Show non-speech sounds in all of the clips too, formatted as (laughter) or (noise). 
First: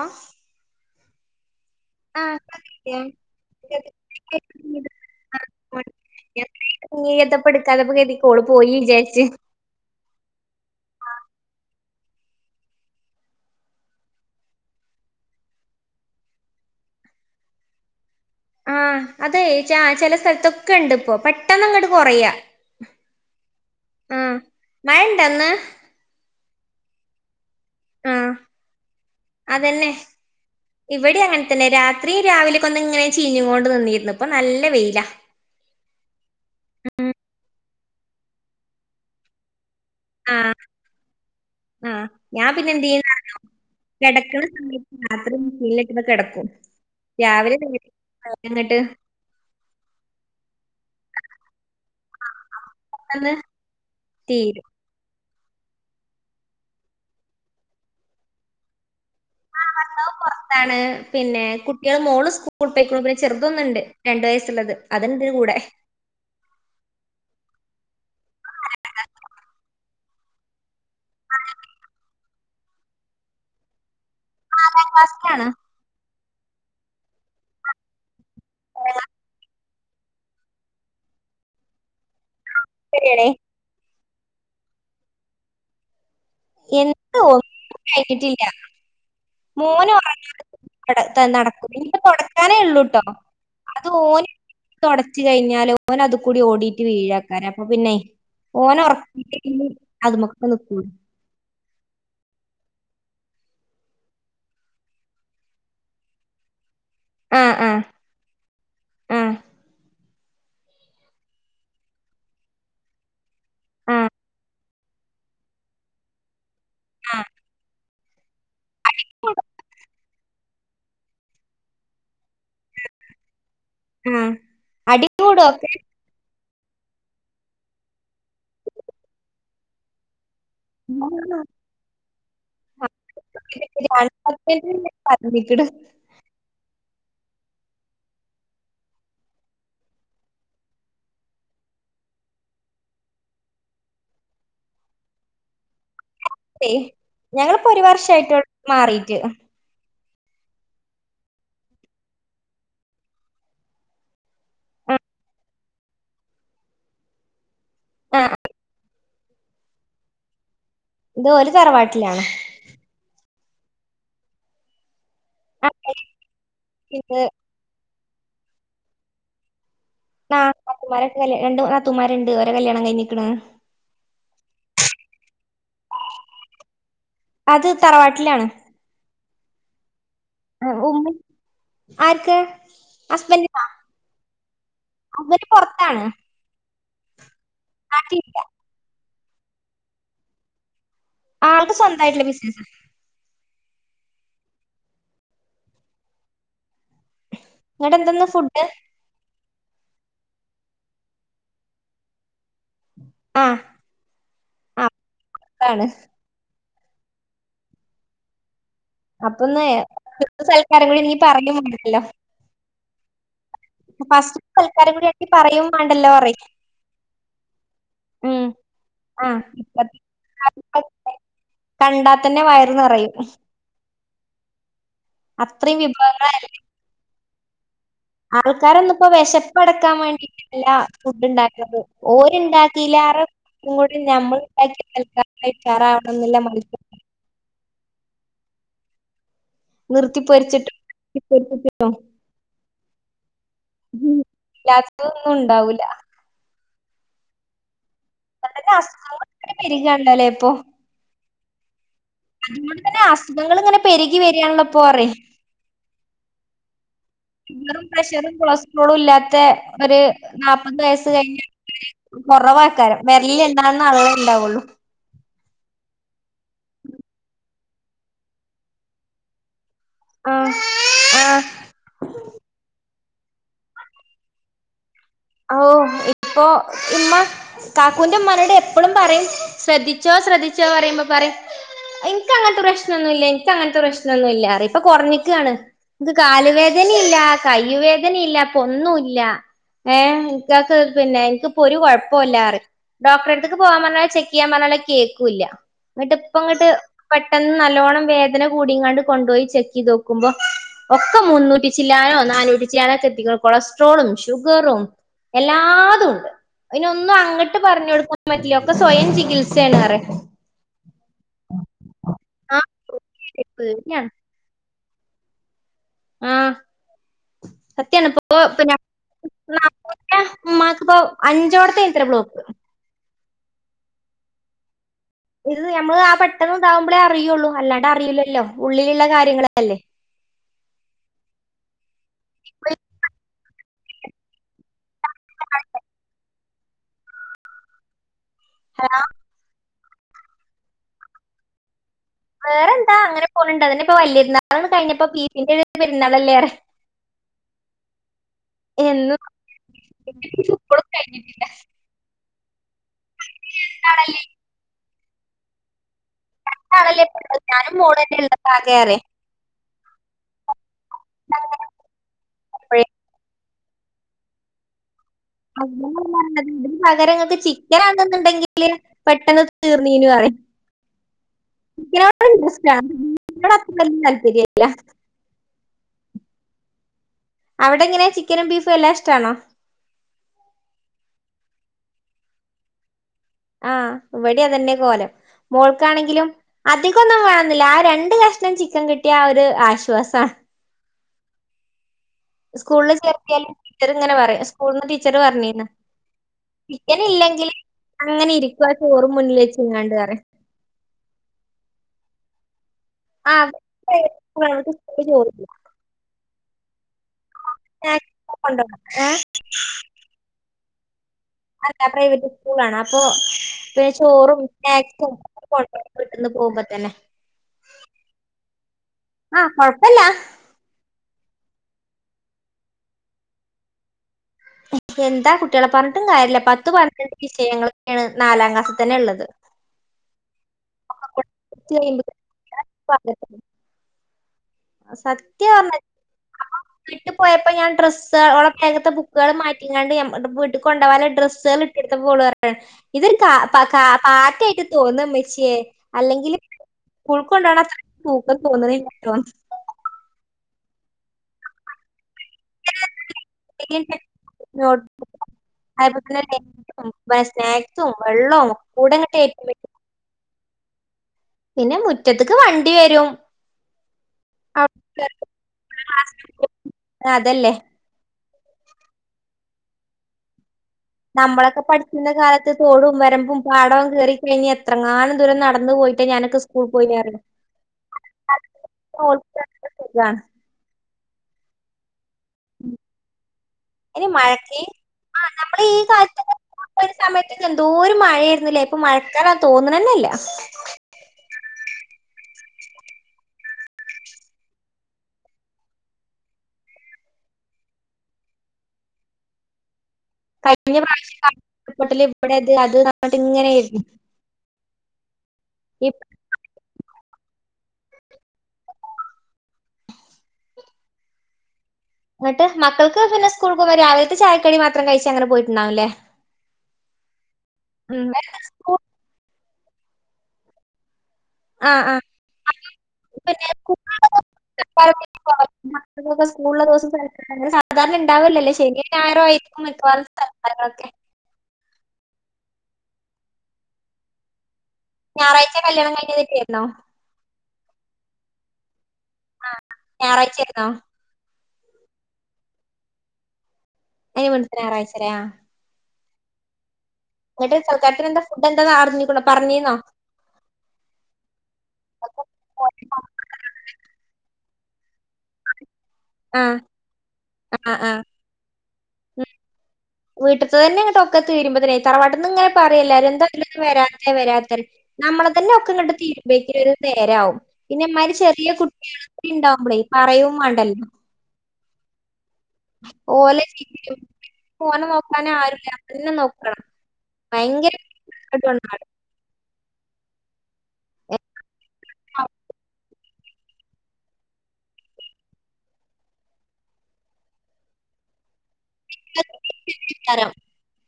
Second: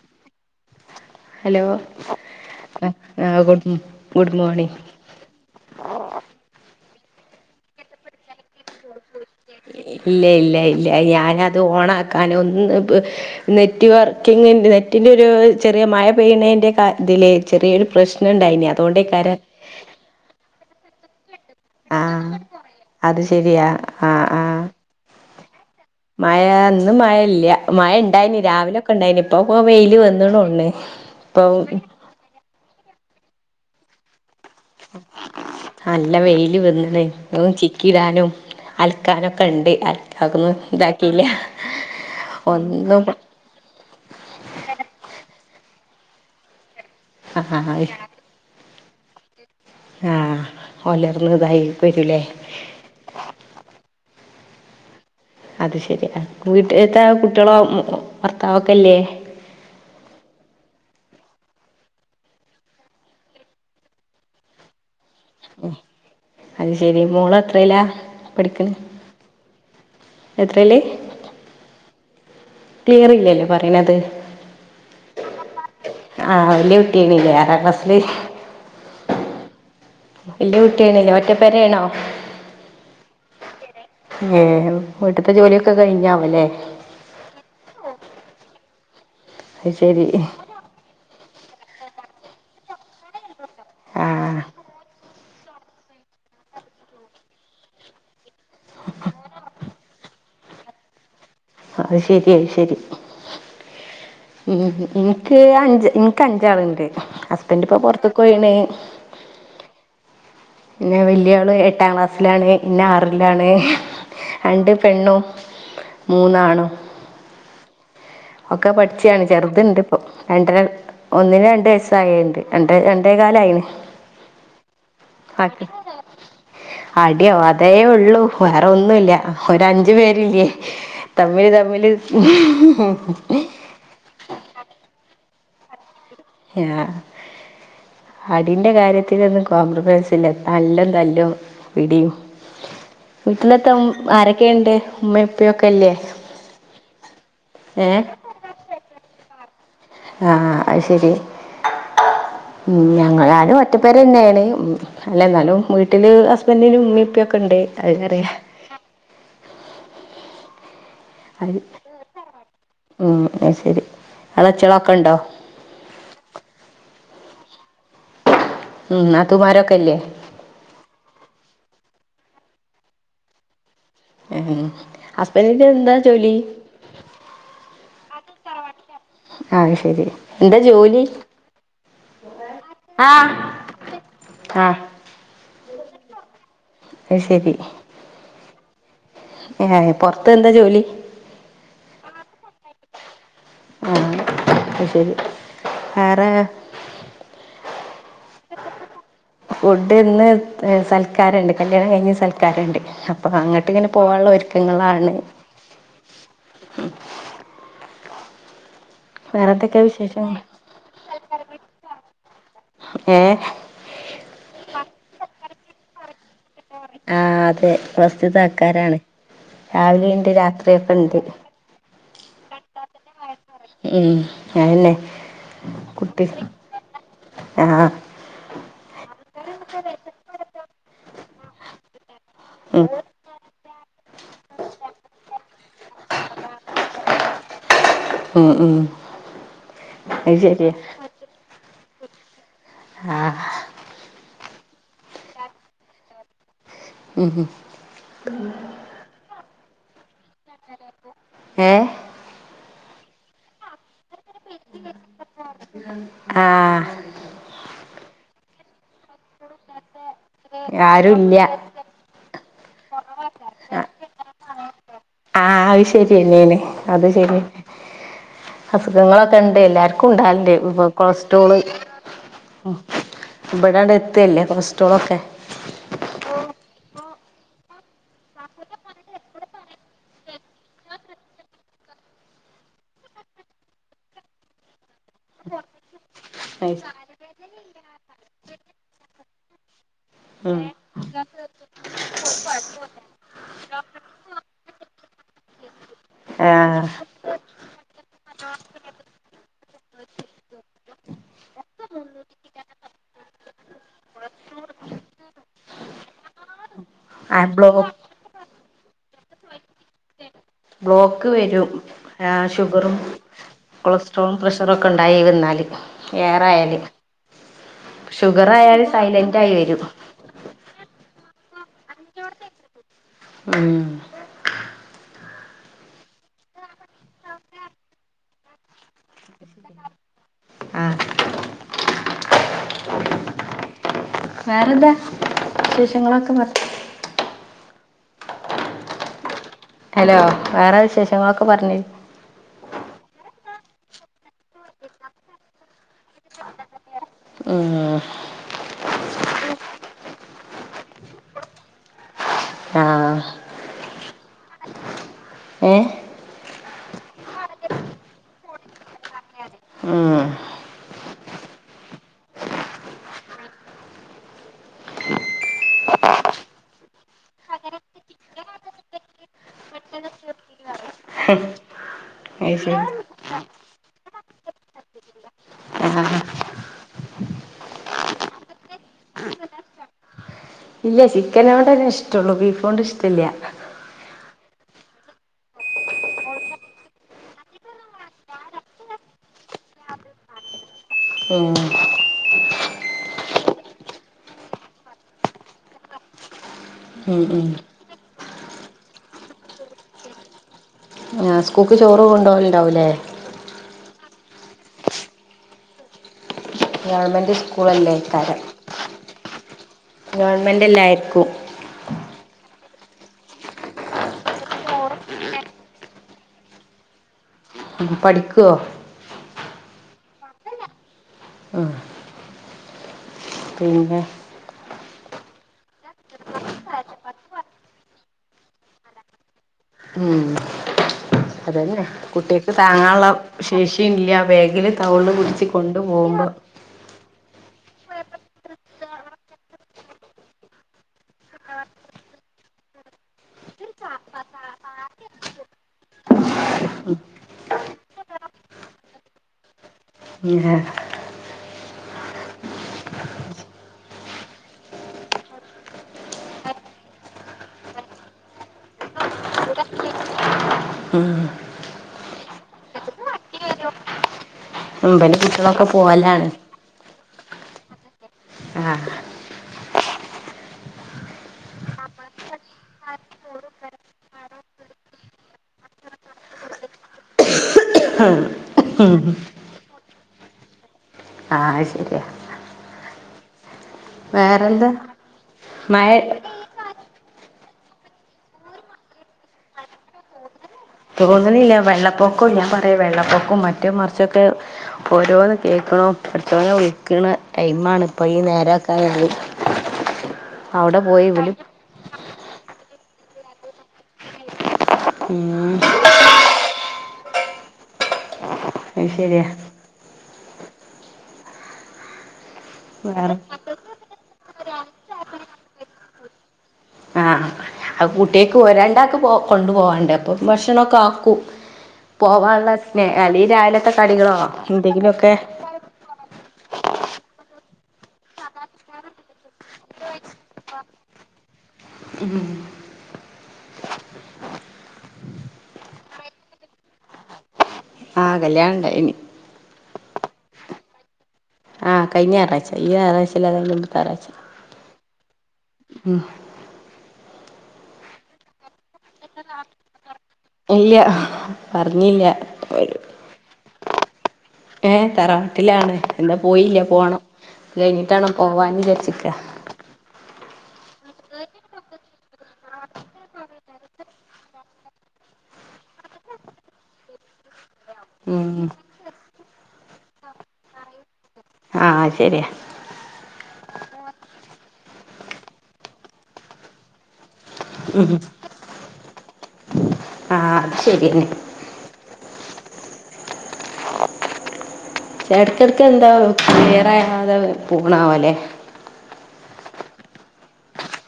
ആ ഹലോ ആ good good morning good morning ring കേട്ടിട്ട് എടുക്കാത്തപ്പം കോള് പോയിന്ന് വിചാരിച്ചു ഇല്ല ഇല്ല ഇല്ല ഞാൻ അത് ഓണാ ആക്കാൻ ഒന്ന് നെറ്റ് വർക്കിങ്ങിന്റെ ഇത് അതിന്റെ ഒരു ചെറിയ മഴ പെയണതിന്റെ ഇതിലെ ചെറിയൊരു പ്രശ്ന ആ അതെ ചില സ്ഥലത്തൊക്കെ ഉണ്ട് ഇപ്പോ പെ പെട്ടെന്ന് അങ്ങോട്ട് ആ കുറയാ ആ മഴ ഉണ്ടോ ഇന്ന് മഴ ഇന്നു മഴ ഇല്ല മഴ ആ ഇണ്ടായിന് രാവിലെക്കെ ഇണ്ടായിന് ഇപ്പൊ പോ അതന്നെ വെയില് ഇവിടെ വന്നോണ്തോന്നുന്നുഇപ്പൊ അങ്ങനെ തന്നെ രാത്രി രാവിലെ ഒന്ന് ഇങ്ങനെ ചീഞ്ഞുകൊണ്ട് നിന്നിരുന്നു ഇപ്പൊ നല്ല വെയിലാ നല്ലവെയില് വന്നണേ അത് ഒന്ന് ചിക്കിയിടാനും അലക്കാനും ഒക്കെ ഉണ്ട് അ ആ അതെക്കെന്ന് ഇതാക്കിയില്ല ആ ഞാൻ പിന്നെ എന്ത് ഒന്നും ചെയ്യുന്നറിയോ കിടക്കുന്ന സമയത്ര ഒന്ന് കിടക്കും രാവിലെ ആഹ് (unintelligible) ആ പുലർന്ന് ഇതായി വരൂല്ലേ തീരും അത് ശെരിയാ വീട്ടത്തെ കുട്ടികളോ ഭർത്താവൊക്കെയില്ലേ ആ ഭർത്താവ്പുറത്താണ് പിന്നെ കുട്ടികൾ മോള് സ്കൂളിൽ പോയിക്ക ണ്പിന്നെ ചെറുതൊന്നുണ്ട് രണ്ടു വയസ്സുള്ളത് അതുണ്ട് ഇതിന്റെ കൂടെ ഉംഅത് ശരി മോള എത്രയിലാ പഠിക്കണേ എത്രയില് (unintelligible) ക്ലിയർ ഇല്ലല്ലേ പറയണത് ആറാം ക്ലാസിലാണ് ആഹ് വല്യ കുട്ടിയാണല്ലെ ആറാം ക്ലസില് വല്യ കുട്ടിയാണല്ലേ ഒറ്റ പേര ആണോ ശരിയാണ് ഏഹ് വീട്ടത്തെ ജോലിയൊക്കെ കഴിഞ്ഞാ എന്ത് ഒന്നും കഴിഞ്ഞിട്ടില്ല അത് മോന് ശരി ഉറങ്ങാതെ ഒന്നും നടക്കും എനിക്ക് തുടക്കാനേ ഉള്ളൂട്ടോ അത് ഓന് ആഹ് തുടച്ച കഴിഞ്ഞാല് ഓന അത് കൂടി ഓടിട്ട് വീഴാക്കാര അപ്പൊ പിന്നെ ഓന് ഉറക്കിട്ടെ അതുമൊക്കെ നിക്കൂ അത് ശരി അത് ശരി ഉം എനിക്ക് അഞ്ച് എനിക്ക് അഞ്ചാളുണ്ട് ആ ഹസ്ബൻഡ് ആ ഇപ്പോ പൊറത്തേക്ക് പോയിണ് ആ പിന്നെ വല്യയ ആള് എട്ടാം ക്ലാസ്സിലാണ് പിന്നെ ആറിലാണ് ആ രണ്ട് പെണ്ണും മൂന്നാണും ആഹ ഒക്കെ പഠിച്ചാണ് ചെറുതുണ്ട് ഇപ്പൊ രണ്ടര ഒന്നിന് രണ്ട് വയസ്സ് ആയണ്ട് രണ്ട് രണ്ടര കാലായിന് ആഹ് അടി ബാക്കി കൂടൊക്കെ അടിയോ അതേ ഉള്ളൂ വേറെ ഒന്നുമില്ല ഓര് അഞ്ചു പേരില്ലേ ഒക്കെ തമ്മില് തമ്മില് പറഞ്ഞ (unintelligible) ഇട് ആഹ് (inaudible) അടിന്റെ കാര്യത്തിത്തിലൊന്നും കോപ്രമൈസ് ഇല്ല നല്ല തല്ലും പിടിയും വീട്ടിലത്തെ ആരൊക്കെയുണ്ട് ഉമ്മയും ഉപ്പയൊക്കെ തെ ഞങ്ങളിപ്പോ ഒരു ഏ വർഷയിട്ടോ മാറിട്ട് ആഹ് അത് ശരി (inaudible) ഞങ്ങളാലും ഒറ്റപ്പേര് തന്നെയാണ് ആഹ് അല്ല എന്നാലും വീട്ടിൽ ഹസ്ബൻൻ്റിൻ്റെ ഉമ്മിയും ഉപ്പയും ഒക്കെ ഉണ്ട് അത് ആഹ് ഇത് ഓര തറവാട്ടിലാണ് അത്ശരി അളച്ചളൊക്കെ ഉണ്ടോ ആ (unintelligible) ഉം നാത്തുൻന്മാരെക്കെ ആ നാത്തുമാരൊക്കെല് രണ്ട് നാത്തുൻന്മാരുണ്ട് ഓരെ കല്യാണം കഴിഞ്ഞിക്കണ് ഉം ഹസ്ബൻൻ്റിൻ്റെ എന്താ ജോലി ത് തറവാട്ടിലാണ് ആത് ശരി എന്താ ആ, ജോലി ഉമ്മ ആർക്ക് ആഹ് ഹസ്ബൻഡിനാ ആ പുറത്താണ് അത് ശരി (unintelligible) ല്ലാ ഏഹ് പൊറത്ത് എന്താ ജോലി ആൾക്ക് സ്വന്തമായിട്ടുള്ള ബിസിനസാ ആഹ് അത് ശരി വേറെ നിങ്ങടെ എന്താന്ന് ഫുഡ് ഫുഡ് ഇന്ന് സൽക്കാരം ഉണ്ട് കല്യാണം കഴിഞ്ഞ് സൽക്കാരം സൽക്കാരുണ്ട് അപ്പൊ ആഹ് അങ്ങോട്ട് ഇങ്ങനെ പോവാനുള്ള ഒരുക്കങ്ങളാണ് അപ്പാണ് മ് അപ്പൊന്ന് വിശേഷങ്ങൾ സൽക്കാരം കൂടി നീ പറഞ്ഞ പോണ്ടല്ലോ ഏഹ് ഫസ്റ്റ് സൽക്കാരം കൂടി ആട്ടി പറയുകയും വേണ്ടല്ലോ ആ അതെ പ്രസ്തുത ഉം ആൾക്കാരാണ് ആഹ് ഇപ്പത്തെ രാവിലെ ഉണ്ട് രാത്രിക്കെ ഉണ്ട് കണ്ടാത്തന്നെ വയറ്നിറയും ഉം അതന്നെ കുട്ടി ആ ആൾക്കാര് ഒന്നിപ്പോ വിശപ്പ്ടക്കാൻ വേണ്ടിട്ടല്ല ഫുഡ് ഉണ്ടാക്കണത് ഉം ഓര്ണ്ടാക്കിലാറെ കൂടി ഞമ്മൾ ഉണ്ടാക്കിൽക്ക കഴിക്കാറാവണെന്നില്ല മത്സ് ആഹ് ആഹ് നിർത്തി പൊരിച്ചിട്ടും (unintelligible) ആഹ് ഉല്ലാത്തത്തൊന്നും ഉണ്ടാവൂല ഉം (unintelligible) പേരുഗാണല്ലോ ഇപ്പൊ ഏഹ് അതുകൊണ്ട് തന്നെ അസുഖങ്ങൾ ഇങ്ങനെ പെരുകി പെരുകി വരുകയാണല്ലോ ഇപ്പൊ കുറേ ആഹ് ഷുഗർ പ്രശർ കൊളസ്ട്രോൾ ട്രോൾ ഇല്ലാത്ത ഒരു നാല്പ്പത് വയസ്സ് കഴിഞ്ഞ ആരുല്ല ആൾക്കാര് കുറവാൾക്കാരാണ് വെരലില് എണ്ണാവുന്ന ആൾക്കളെ ഇണ്ടാവുള്ളൂ ആഹ് അത് ശരിയന്നെയാണ് അത് ശരിയാ അസുഖങ്ങളൊക്കെ ഉണ്ട് എല്ലാർക്കും ഉണ്ടേ ആഹ് ഇ ആഹ് കൊളസ്ട്രോള് ഉ ഇവിടണ്ട് എത്തയല്ലേ കൊളസ്ട ഓ ഇപ്പൊ ഇമ്മ കാക്കുവിന്റെ ഉമ്മാനോട് എപ്പളും പറയും ശ്രദ്ധിച്ചോ ശ്രദ്ധിച്ചോ പറയുമ്പോ പറയും എനക്ക് അങ്ങനത്തെ പ്രശ്നംന്നു ഇല്ല എനിക്ക അങ്ങനത്തെ പ്രശ്നംന്നു ഇല്ല എന്ന് പറയും ഇപ്പൊ കുറഞ്ഞിക്കണ് ഇ കാലുവേദനയില്ല കയ്യ് വേദന ഇല്ല ഇപ്പൊന്നും ഇല്ല ഏഹ് എനിക്ക ഉം പിന്നെ എനിക്കിപ്പൊ ഒരു കുഴപ്പമല്ലാന്ന് പറയും ഡോക്ടറെടുത്തേക്ക് പോവാ പറഞ്ഞാൽ ചെക്ക് ചെയ്യാൻ പറഞ്ഞൽ കേക്കൂ ല്ല എന്നിട്ട് ഇപ്പ ഇങ്ങോട്ട് ആഹ് പെട്ടെന്ന് നല്ലോണം വേദന കൂടി ഇങ്ങാണ്ട് കൊണ്ട് പോയി ചെക്ക് ചെയ്തോക്കുമ്പോ ഒക്കെ മുന്നൂറ്റി ചില്ലാനോ നാനൂറ്റി ചില്ലാനോ കെത്തിക്ക കൊളസ്ട്രോളും ട്രോളും എല്ലാതും ഉണ്ട് അതിനൊന്നും അങ്ങോട്ട് ബ്ലോ പറഞ്ഞു കൊടുക്കൻ പറ്റില്ല ഇ സ്വയം ചികിത്സയാണ് പറയും ബ്ലോക്ക് വരും ആ ഷുഗറും പേടിയാണ് കൊളസ്ട്രോളും പ്രഷറൊക്കെ ഉണ്ടായി വന്നാൽ ആ യേറെയാല് സത്യാണ് ഇപ്പൊ ഷുഗർ പിന്നെ ആയാല് സൈലന്റ് ആയി വരും ഉമ്മാക്കിപ്പോ അഞ്ചോടത്തെ ഇത്ര ബ്ലോക്ക് ഉ ഇത് നമ്മള് ആ പെട്ടെന്ന് ഇതാവുമ്പളെ അറിയുള്ളൂ അല്ലാണ്ട് അറിയില്ലല്ലോ ഉള്ളി ഉള്ളിലുള്ള കാര്യങ്ങൾ അല്ലെ ആ വേറെന്താ വിശേഷങ്ങളൊക്കെ മാറ്റ ഹലോ ഹലോ വേറെ വിശേഷങ്ങളൊക്കെ പറഞ്ഞെ വേറെ എന്താ അങ്ങനെ പോണുണ്ട് അതി ഇപ്പൊ വലിയ പെരുന്നാള് കഴിഞ്ഞപ്പോ ബീഫിന്റെ പരുന്നാളല്ലേറെ (inaudible) ആഹ് ഒ കഴിഞ്ഞിട്ടില്ല ആ ല്ലെ ഏ രണ്ട് ആളല്ലേ ഉള്ളെ ഞാനും മോളും തന്നല്ലെ ഉം (unintelligible) അങ്ങനെ ഇതിന് പകരങ്ങക്ക് ചിക്കനാണെന്നണ്ടെങ്കില് പെട്ടെന്ന് തീർന്നീനു പറയും (inaudible) ഹ (unintelligible) അപ്പന്നും താല്പര്യല്ല ആ അവിടെ എങ്ങനെയാ ചിക്കനും ബീഫും എല്ലാം ഇഷ്ടാണോ ഇല്ല ചിക്കനോട് ഒരു ഇഷ്ടോള്ളൂ ബീഫോണ്ട് ഇഷ്‌ടീല്യ ആഹ് ഇവിടെ അതന്നെ കോലം മോൾക്കാണെങ്കിലും അധികൊന്നും വേണെന്നില്ല ആ രണ്ട് കഷണം ചിക്കൻ കിട്ടിയ ഒരു ആശ്വാസ ഉം സ്കൂളിൽ ചേർത്തിയാലും ടീച്ചർ ഇങ്ങനെ പറയാ സ്കൂളിൽന്ന് ടീച്ചർ പറഞ്ഞീന്ന് ചിക്കൻ ഉം ഉം ഇല്ലെങ്കിൽ അങ്ങനെ ഇരിക്കുവ ചോറും മുന്നിൽ വച്ച ങ്ങാണ്ട് റിയു (inaudible) ആ സ്കൂൾക്ക് ചോറ് കൊണ്ടോവല് ഉണ്ടാവും ല്ലേ അ സ്കൂൾക്ക് ഗവണ്മെൻറ് സ്കൂളല്ലേക്കാ രം കൊണ്ടോണം (inaudible) ഗവൺമെന്റ് എല്ല ആരിക്കും പ്രൈവറ്റ് സ്കൂൾ ആണ് അപ്പൊ പിന്നെ ചോറും സ്നാക്സും കൊണ്ടോവും ഇവിടുന്നു പോകുമ്പോ തന്നെ പഠിക്കോ ആഹ് കൊഴപ്പല്ല ഉം പിന്നെ ആ എന്താ കുട്ടികളെ പറഞ്ഞിട്ടും കാര്യമില്ല പത്ത് പന്ത്രണ്ട് വിഷയങ്ങളൊക്കെയാണ് നാലാം ക്ലാസിൽ തന്നെ ഉള്ളത് ഉം അതന്നെ കുട്ടിക്ക് താങ്ങാനുള്ള ശേഷിയ ഇല്ല വേഗ എങ്ക കൗള്ള് പിടിച്ച സത്യം പറഞ്ഞാ കൊണ്ടു പൊമ്പോ വീട്ട് പോയപ്പോ ഞാൻ ഡ്രസ്സ്ളടെ വേഗത്തെ ബുക്കുകൾ മാറ്റിങ്ങാണ്ട് വീട്ടിൽ കൊണ്ടപകല്ല ഡ്രസ്സുകൾ ഇട്ടെടുത്തപ്പോ ഇതൊരു കാ കാ പാറ്റായിട്ട് തോന്ന മേച്ചിയെ അല്ലെങ്കിൽ ഉൾക്കൊണ്ടാണ് തൂക്കം തോന്നുന്നോ ഉം (unintelligible) നോ അതപോലെ തന്നെ സ്നാക്സും വെള്ളവും കൂടെങ്ങട്ടറ്റൻ പറ്റ പിന്നെ മുറ്റത്തക്ക് വണ്ടി വരും അവിടെ ഉുമ്പന്റെ കുട്ടികളൊക്കെ പോവല്ലാണ് ആ അതല്ലേ നമ്മളൊക്കെ പഠിക്കുന്ന കാലത്ത് തോടും വരമ്പും പാടവും കേറി കഴിഞ്ഞഞ് എത്രങ്ങാനം ദൂരം നടന്നു പോയി പോയിട്ട് ഞാനൊക്കെ സ്കൂൾ പോയിന്നറിയോ ആഹ ഹ ആണ് ആ ശരിയാ ഇനി മഴക്ക് വേറെന്താ ആ നമ്മൾ ഈ മഴ കാറ്റ (unintelligible) സമയത്ത് എന്തോരം മഴയരുന്നില്ലേ ഇപ്പൊ മഴക്കാലന്ന് തോന്നണ നെല്ല തോന്നുന്നില്ല വെള്ളപ്പൊക്കവും ഞാൻ പറയാ വെള്ളപ്പൊക്കും മറ്റ മറിച്ചൊക്കെ ഓരോന്ന് കേക്കും ഇപ്പോ പടച്ചോനെ വിളിക്കണ ടൈ ആണ് ഇപ്പ ഈനേരെ ക്കായാല് (unintelligible) കഴിഞ്ഞ പ്രാവശ്യംട്ടല ഇവിടെത് അത് നിട്ട് ഇങ്ങനൊയിരുന്നു ഉം ഇ അ ശരിയ എന്നിട്ട് മക്കൾക്ക് വേറെ പിന്നെ സ്കൂൾ പോകുമ്പോം രാവിലത്തെ ചായക്കടി മാത്രം കഴിച്ച അങ്ങനെ പോയിട്ടുണ്ടാവല്ലേ ആഹ ആ കുട്ടിയക്ക് രണ്ടാക്കെ പോ കൊണ്ടു പോവാണ്ട് അപ്പം ഭക്ഷണൊക്കെ ആക്കൂ പോവാനുള്ള സ്നെ അല്ല പിന്നെ രാവിലത്തെ സ്കൂളിലുള്ള കടികളോ എന്തെങ്കിലുക്കെ സ്കൂള്ള ദിവസംല സാധാരണ ഉണ്ടാവില്ലല്ലേ ശനി ഞായറും ഒഴികെ മുള്ളങ്ങളൊക്കെ (inaudible) ഞായറാഴ്ച കല്യാണം കഴിഞ്ഞിട്ടിായിരുന്നോ ആഹ കല്യാണണ്ട ഇനി ആ, ഞായറാഴ്ച്ച ആയിരുന്നോ ആ കഴിഞ്ഞ ഞായറഴ്ച, ഈ ഞയറാഴ്ച്ച അല്ല അതിന് മുന്നത്തെ ഞായറാഴ്ചയാലെ ഉം നട്ട് സൽക്കാരത്തിന് എന്താ ഫുഡ് എന്താന്നാ അറിഞ്ഞിക്കണോ പറഞ്ഞിന്നോ. ഇല്ല പറഞ്ഞില്ല ഒരു ഏ തറവാട്ടിലാണ് എന്താ ആ. പോയില്ല പോണം, ഇത് ആ. കഴിഞ്ഞിട്ടണോ പോവാൻ വിചരിച്ച്. ഇല്ല വീട്ടിത്തെ തന്നെ ഇങ്ങോട്ട് ഒക്കെ തീരുമ്പോ തന്നെ തറവാട്ടിന്ന് ഇങ്ങനെ പറയും എല്ലാരും. എന്താതിലെ വരാത്ത വരാത്ത നമ്മളെ തന്നെ ഒക്കെ അങ്ങട്ട് തീരുമ്പേക്ക ഒരു നേരാവും. പിന്നെ ഈ മാതിരി ഉം ചെറിയ കുട്ടികളക്കെ ഉണ്ടാവുമ്പോളേ പറയവും വേണ്ടല്ലോ. ആ ശരിയാണ്. മോനെ നോക്കാന് ആരുല്ല ഞാൻ തന്നെ നോക്കണം. ഭയങ്കര ഉം (unintelligible) ആ അത് ശരിന്നെ. ആ എടക്കിടക്ക് എന്താ ക്ലിയറാകാതെ പോണ പോലെ. (unintelligible)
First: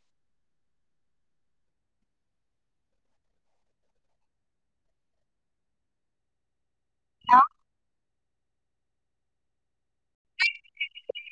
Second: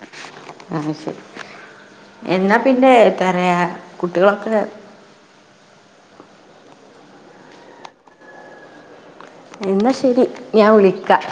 ആ, ശരി എന്നാ പിന്നെ എന്താ പറയാ കുട്ടികളൊക്കെ ആ എന്നാ ശരി ഞാൻ വിളിക്കാം.